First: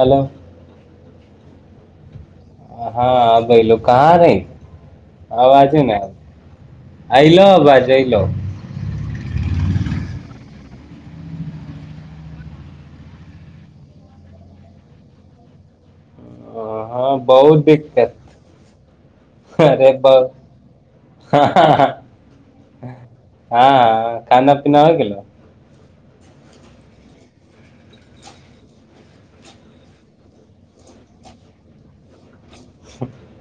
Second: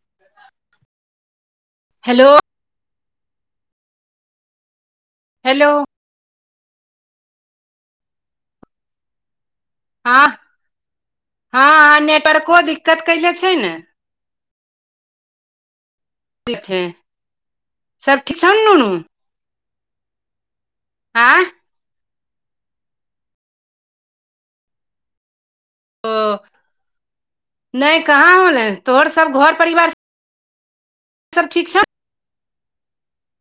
hello [inaudible] hello हँ अभ hello कहाँ रही हेलो आवाजे ने आ अइलो आवाज आइलो हँ [inaudible] हँ नेटवर्को दिक्कत कैने छै ने छै हँ बहुत दिक्कत सब ठीक छौ ने नुनू आँय [unintelligible] [inaudible] हँ खाना पीना हो गेलेल ओ [inaudible] नहि कहाँ होलै तोहर सब घर परिवार सब ठीक छौ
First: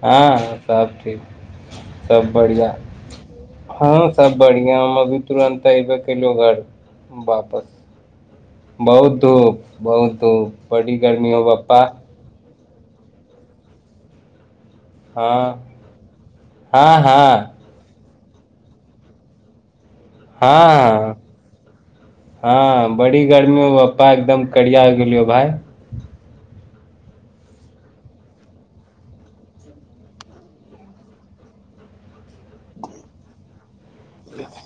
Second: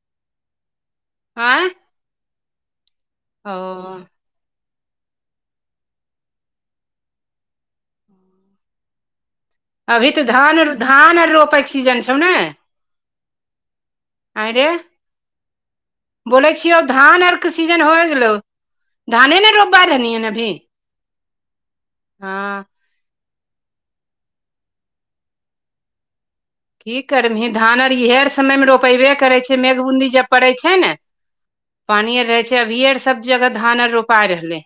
हँ सब ठीक [unintelligible] सब बढ़ियाँ [inaudible] ओ हँ सब बढ़ियाँ हम अभी तुरन्त ऐबे केलौ घर वापस बहुत धूप अभी बहुत त धूप धान बड़ी धान गर्मी हो रोपै के पप्पा सीजन छै नय [inaudible] आँय रे हँ [inaudible] बोलै छियो हँ धान अर हँ शिजन होय गेलौ धाने न रोपवा हँ [inaudible] हँ बड़ी गर्मी मे पप्पा एकदम करिया गेलियो भाय की करबही धान आर इएहेर समयमे रोपेबे करै छ मेघ बूंदी जब पड़ै छै ने पानि आर रहै छै अभी सभ जगह धान आर रोपाइ रहलै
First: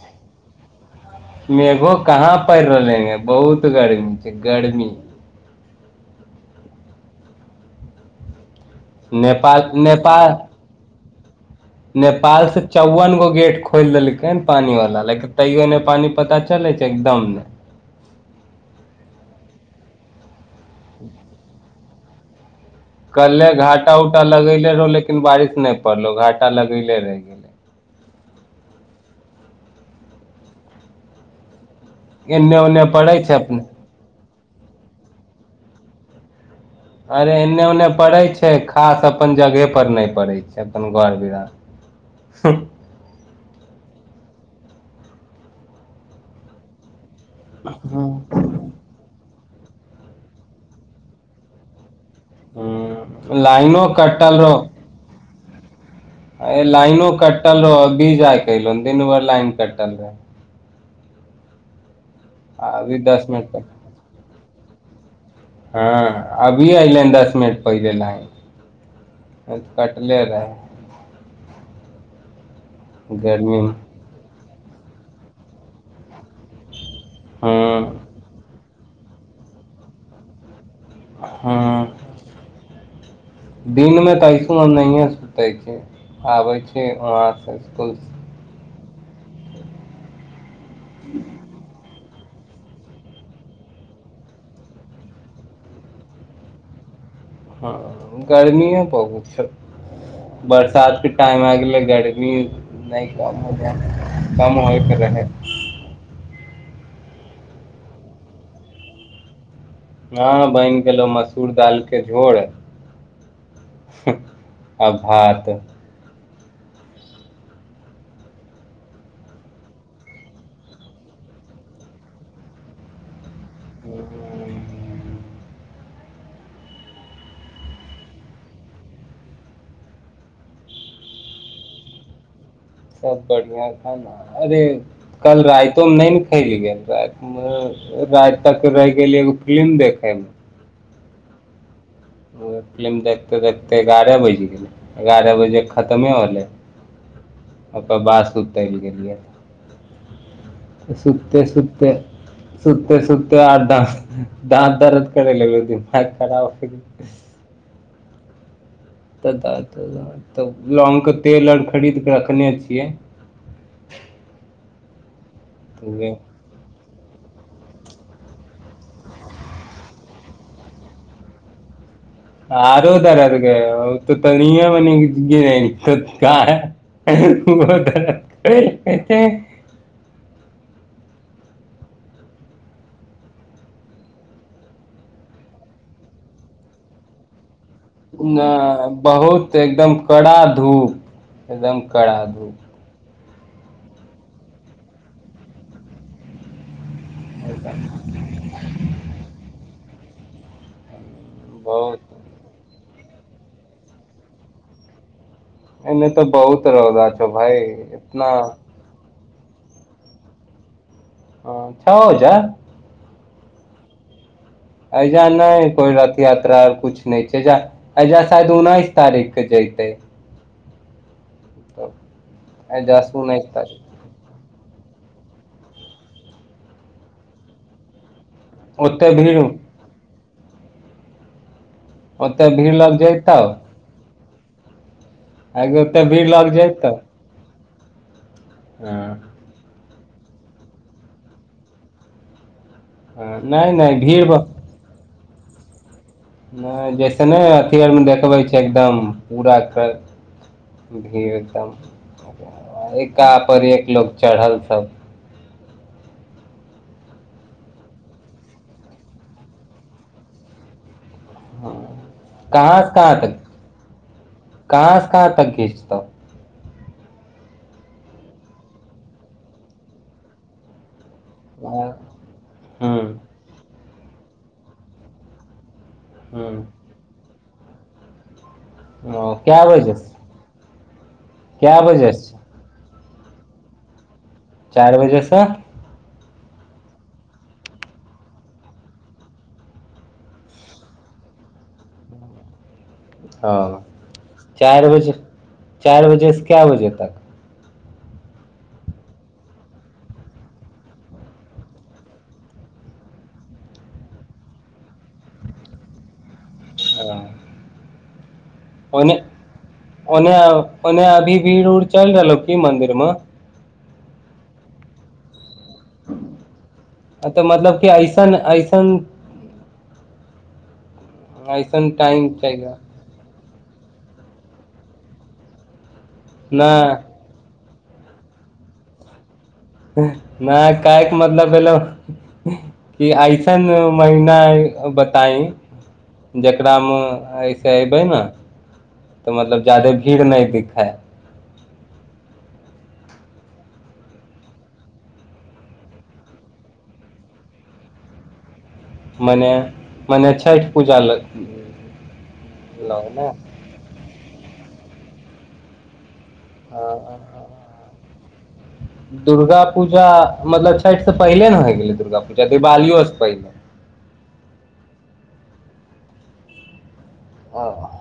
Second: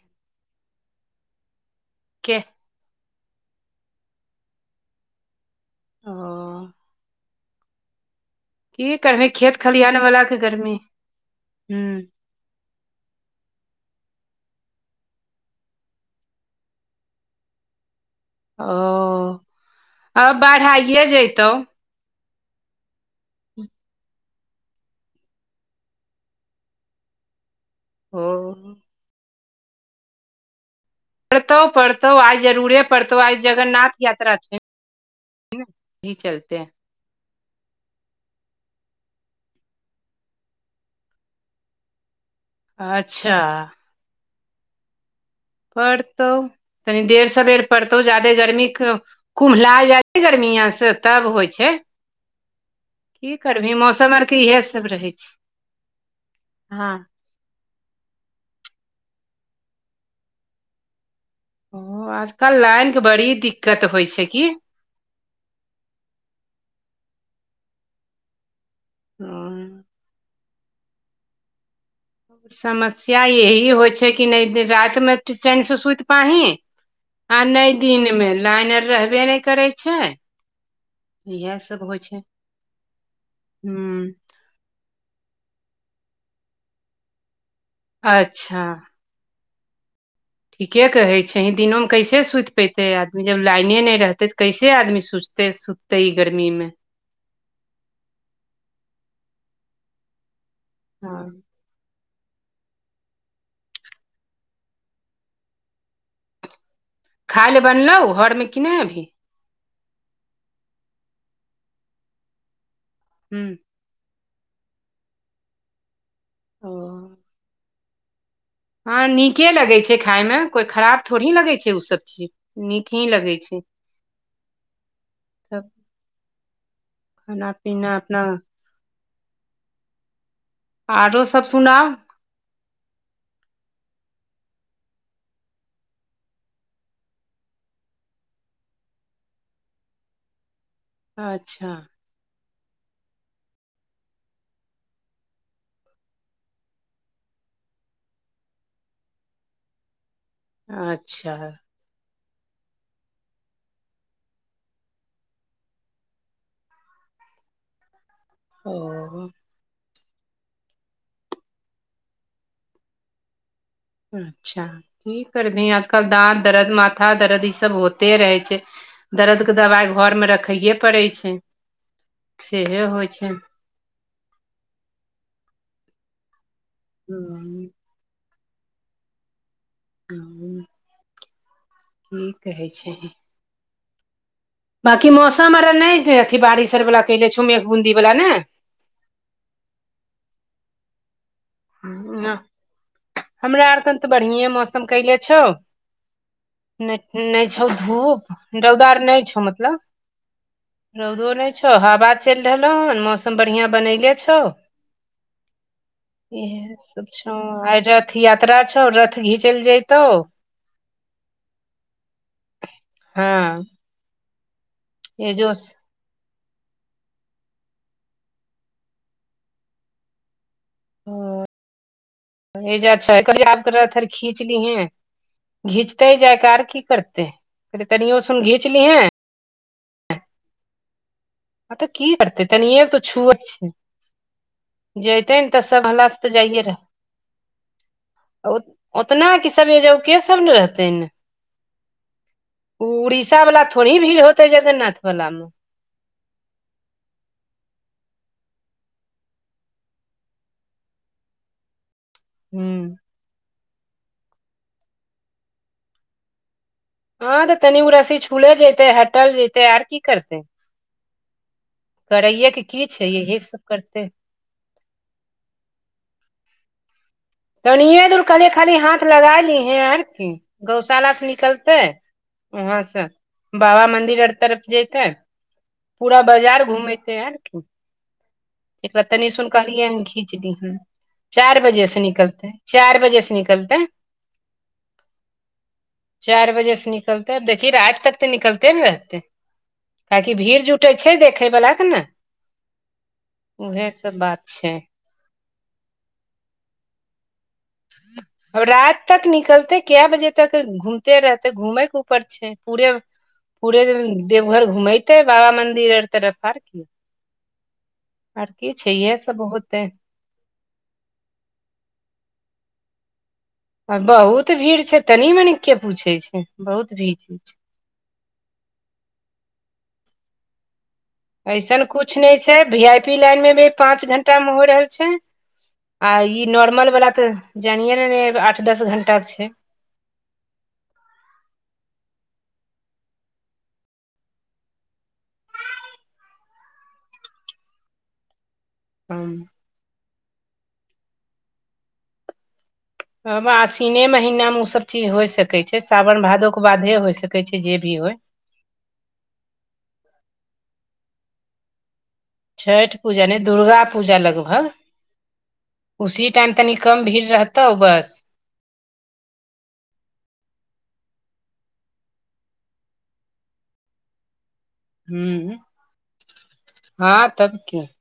मेघो कहाँ के पड़ि रहले हे बहुत गर्मी छै गर्मी ओ की करबीही खेत नेपाल खलिहान बला नेपाल के गर्मी हूं [unintelligible] नेपाल से चौवन गो गेट खोलि देलकै हन पानी वाला लेकिन तैयो ने पानी पता चले छै एकदम ने ओ आब बाद आइए जेतौ कल्हे घाटा उटा लगैले रहियौ लेकिन बारिश नहि पड़लो घाटा लगेले रहहि [unintelligible] पड़तौ पड़तौ आइ एन्ने जरूरे ओन्ने पड़ै पड़तौ छै आइ अपने जगन्नाथ यात्रा छै [unintelligible] चलते है अरे एने ओने पड़ै छै खास अपन जगह पर नहि पड़ै छै अपन बड़ बिरा [unintelligible] अच्छ पड़तौ तनी देड़ सबेर पड़तौ ज्यदे गर्मी कुम्ला जाइ छै गर्मिय से तब होइ छै की हूँ करबही लाइनो मौसम अर कटल के इएह सब रहै छै अ हँ लइनो कटल रहौ अभी जा क ऐलौ दिन भर लाइन कटल रहे ओ आजकल लाइन अभी के दस बड़ी मिनट पर दिक्कत होइ छै की हँ अभी ऐलै दस मिनट पहिले लाइन अ कटले रह [inaudible] समस्या यही होइ छै कि नहि रातिमे चैनसँ सुति पाही आ नहि दिन हँ मे लाइन आर रहबे नहि करै छै इएह सब हँ होइ छै [inaudible] हू अखनो मे नहिे सुते छै आबे छै वहां से स्कूल अच्छा ठीके कहै छही दिनोंमे कैसे सुइत पेते आदमी जब लाइने नय रहते तऽ कैसे आदमी सुते सुते ई गर्मी में हं गर्मीयों बहुत छै बरसात के हँ टाइम आयब गेलै गर्मी नहि काम काम हो नहि खाय लए बनलौँ घरमे कि नय अभही हँ बनि गेलौ मसूर दाल के झोर हूँ आ भात ओ हँ नीके लगै छै खाय में कोई खराब थोड़ी लगै छै उ सब चीज नीक ही लगै छै सब खाना पीना अपना आरो सभ सुनाउ सब बढ़िया खाना अरे कल राइतो में नय ने खैल गेल रा मे म राइत तक रहै गेलियै एगो फिलिम देखैमे अच्छा उ फिलिम देखिते देखिते एगारह बाइज गेलै एगारह बजे खतमे होलै अपा बाहर सुता ह निकल अच्छा सुते सुत पे सुतते सुतते आठ द द दर्द कर लायक क ओ त लौंग के तेल आर खरीद क रखने छियै अच्छा की करबही तऽ आजकल उहे डांर दर्द माथा दर्द ई सब होते रहै छै दर्द के दबाइ घर मे रखैे पड़ै छै सेहे होइ आरो छै दर्द गै तऽ त मने हूँ नहि कह कह कह ह कि कहै छीही बाकी मौसम आर नय अथी बारिश आर बला बूंदी ब [unintelligible] न बहुत एकदम कड़ा धूप एकदम कड़ा धूप हमरा आर स तऽ बढ़िए मौसम कइले छौ नय नय छौ धूप रौदा आर नय छौ मतलब रौदो नय छौ बहुत हवा चलि रहलौ हन मौसम बढ़ियांँ बनले छौ एने तऽ इह बहुत सब रौदा छौ भाय आइ रथ इतना यात्रा छौ रथ घिचल जतौ ओ छ छ हँ अहिजा एजो नय कोइ र यात्रा कुछ नय छै जा शायद उन्नैस तारीख के जते ह एहिजा से उन्नैस तारीख [unintelligible] खीच ली हैं घीचतै ही जायकार की करते है ते तनीयों सन घिची लीहैं गेल तऽ की [unintelligible] हेतै ओते भीड़ तनिए लग तो जैतौ छुबय छै जैतै ने तऽ आगे सब ओते हलास से भीड़ तऽ लग जाइये रहै जैतौ ओ हँ ओतना कि सभे [unintelligible] ज ओ के सभ ने रहतै ऐमे ओ उड़ीसा वाला नहि नहि थोड़ी भीड़ होतेै ब- जगन्नाथ वला मे नहि जैसे ने अथी आरमे देखबै छै एकदम पूरा घर भीर एकदम हूं एका पर एक लोक चढ़ल सब हँ तऽ तनि उ रस्सी छुले जैतै हटल जैतै आर की करतै हाँ, करैये के कहाँ की से छै कहाँ येहे तक सब करतै कहाँ से कहाँ तक घीचतौ तनिए दूर कहलियै खाली हाथ लगाय लिहें आर की गौशाला से निकलते हूँ उहाँ से बाबा मंन्दिर आर तरफ जैतै पूरा हूँ बाजार घुमेतेै आर की एकरा तनी ओ सुन कए कहलियै हन बजेसँ घीच दिहें चार कए बजे से बजेसँ निकलतै चार बजे से निकलतै चारि बजेसँ चारि बजे से निकलतेै अब देखी राति तक तऽ निकलतै ने रहतै काहेकि भीड़ जुटै छै देखै बला के ने हँ उहे सब बात छै चारि बजे से चारि बजे से कै बजे तक अब राति तक निकलते कै बजे तक घूमिते रहतै घूमेै के ऊपर छै पूरे पूरे देवघर घुमैतेै बाबा मन्दिर आर तरफ आर की आ [inaudible] आर की छै इएह सब होतै ओन्ने ओन्ने अभी भीड़ उड़ चलि रहलौ की मंदिर मे आ बहुत भीड़ छै तनी मनिक के पूछे छै बहुत भीड़ तऽ छै मतलब कि अइसन अइसन अइसन ऐसन कुछ टाइम नहि छै चाहिए भी आइ पी लाइन मे भी पाँच घंटा मे होइ रहल छै आ ई न नॉर्मल वाला तऽ जानिये ने ने आठ दस घंटा के छै नहि काहैक मतलब भेलौ कि अइसन महिना बताईं जकरामे ऐसे अऐबै ने तऽ मतलब ज्यादे भीड़ नहि दिखै अब आसीने महिना मे उ सब चीज होइ सकै छै सावन भादोे बादे होइ सकै छै जे भी होइ मने मने छठि पूजा लग छठि पूजा ने नै दुर्गा पूजा लगभग उसी टाइम तनि कम भीड़ रहत तौ बस दुर्गा पूजा मतलब छठि से पहिले ने होइ गेलै दुर्गा पूजा दिवालियो से पहिले हूंम्म हँ तब की पहिले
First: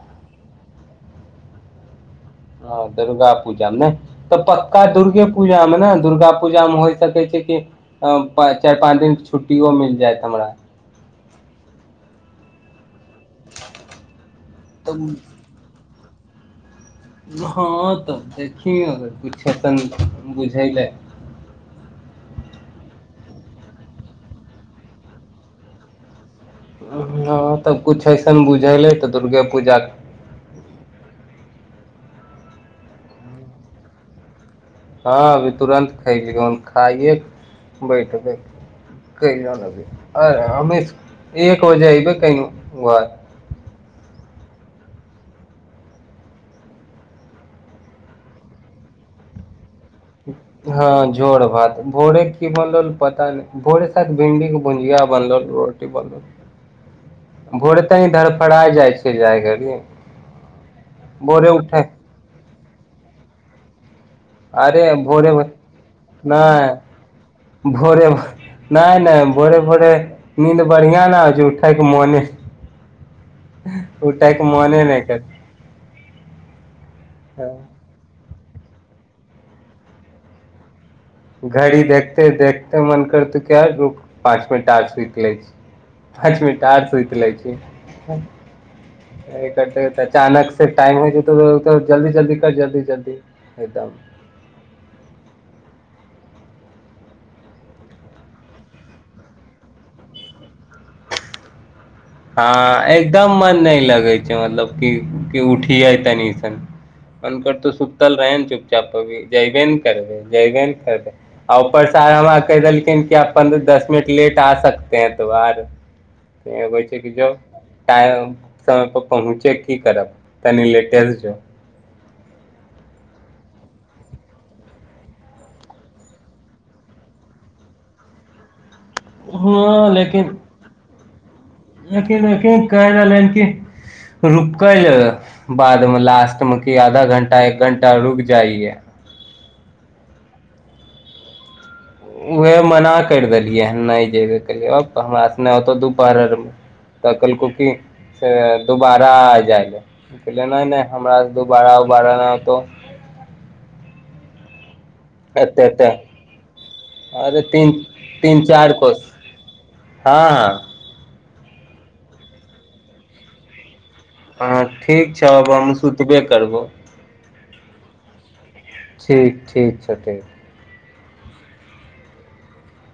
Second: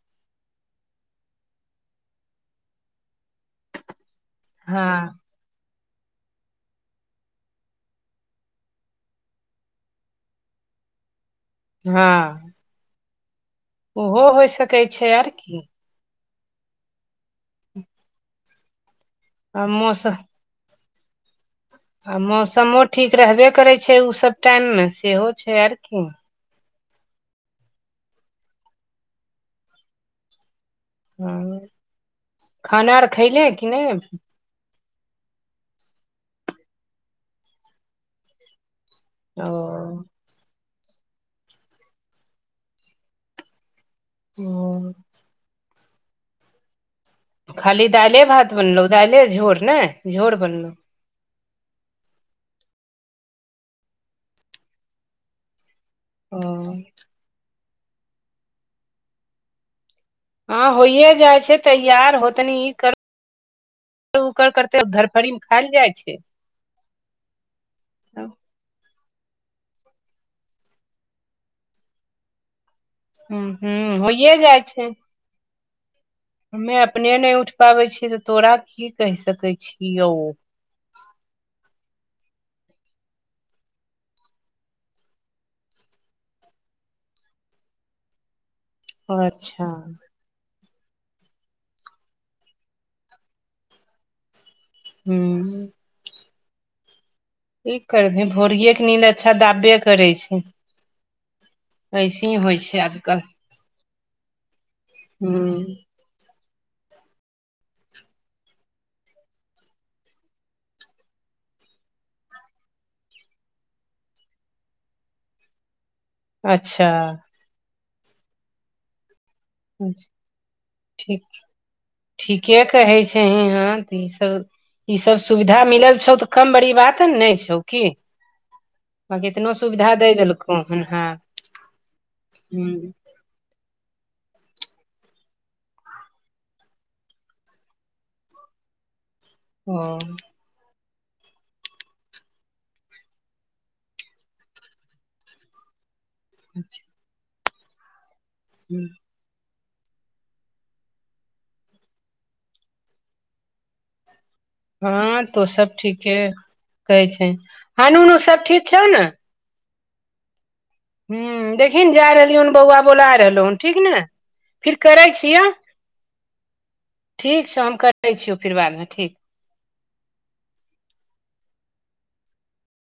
हँ दुर्गा पूजामे नहि तऽ पक्का हँ दुर्गे पू पूजा मे ने दुर्गा पूजा मे होइ सकै छै कि चारि पाँच दिनके छुट्टीयो मिल जाएत हमरा हँ ओहो होइ सकैत तऽ छै आर की हँ तऽ देखि किुछु आ एसन मौसम बुझैलै आ मौसमो ठीक रहबे करै छै उ सब टाइम मे सेहो छै आर की हँ तऽ कुछ अइसन बुझैलै तऽ दुर्गे पूजा हँ खाना आर खैले कि नय हँ अभी तुरन्त खेलियौन खाइए बैठबै कौ ओ अरे अ एक बजे आबै कैलियौ घर [unintelligible] ह [unintelligible] खाली दाइले भात बनलहुँ दाइले झोर नय हँ झोर भात भोरे की बनल पता नहि भोरे सायद भिन्डी के भुजिया बनलो रोटी बनलो ओ भोरे तनी धरफड़ा जाइ छिय जाय घड़ी हँ होए जाइ भोरे छै उठे तैयार होतनी ई कर उ कर अरे करते भोरे धरफड़ी मे खायल जाइ छै मेनहि भोरे मे नहि नहि भोरे भोरे नीद बढ़िआ न होइ छै उठायके मोने हूँ हूँ होइए उठैके जाइ मोने छै नहि कर हमे अपने नहि उठि हाँ, पाबै छियै तऽ तोरा की कहि सकैत छिय यौ घड़ी देखते देखते मन कर तौ कि पाँच मिनट आर सुईत लैछी पाँच नट आर सुंत लै छी अच्छा अचानक टाइम हो जेतौ त जल्दी जल्दी कर जल्दी जल्दी एकदम हूँ कि करबही भोरिये के नीन्द अच्छा दाबे करै छै ऐसे ही होइ छै हँ आजकल एकदम मन नय लगै छै मतलब कि हूँ उठिय तनिस मनकरतो सुखतल रहै ने चुपचापी जयबेन नै करबे जयबेन नै करबे आ ऊपरसँ आर हमरा कहि देलखिन कि आ पन्द्रह दस मिनट लेट आ सकते हैं तो आर एगो अच्छा होई छै कि जो टाइम समय पर पहुँचे की करब तनी लेटेस्ट जो ठीक ठीके कहै छै हहाँ तऽ ईसभ ई सब सुविधा मिलल छौ तऽ कम बड़ी बात नहि छौ की [inaudible] बाकि एतनो हँ सुविधा द देलकौ हन हँ यकीन रखियौ काहि रहलैन की रुकले बाद मे लास्ट मेक आधा घंटा एक घंटा रुक जाइ ये हँ उएह मना करि देलियै हन नहि जयबे केलियै आब हमराास नहि होतौ दुपर अरमे तऽकेलकोकी से दुोबारा जाएल कहले नहि नहि हमराास दो बारा बड़ा नहि होतौ हँं तो एते सब एते ठीके कहै छै अरे तीन हान उनू तीन सब ठीक चारि छौ ने कोस हँ हँ ह देखिन जा रहलियौ हन बौआ बोला रहल हन ठीक ने हँ फिर करै ठीक छौ आब छियौ हम सुतबे करबौ ठीक छौ हम करै छियौ फेर बाद मे ठीक ठीक छै ठीक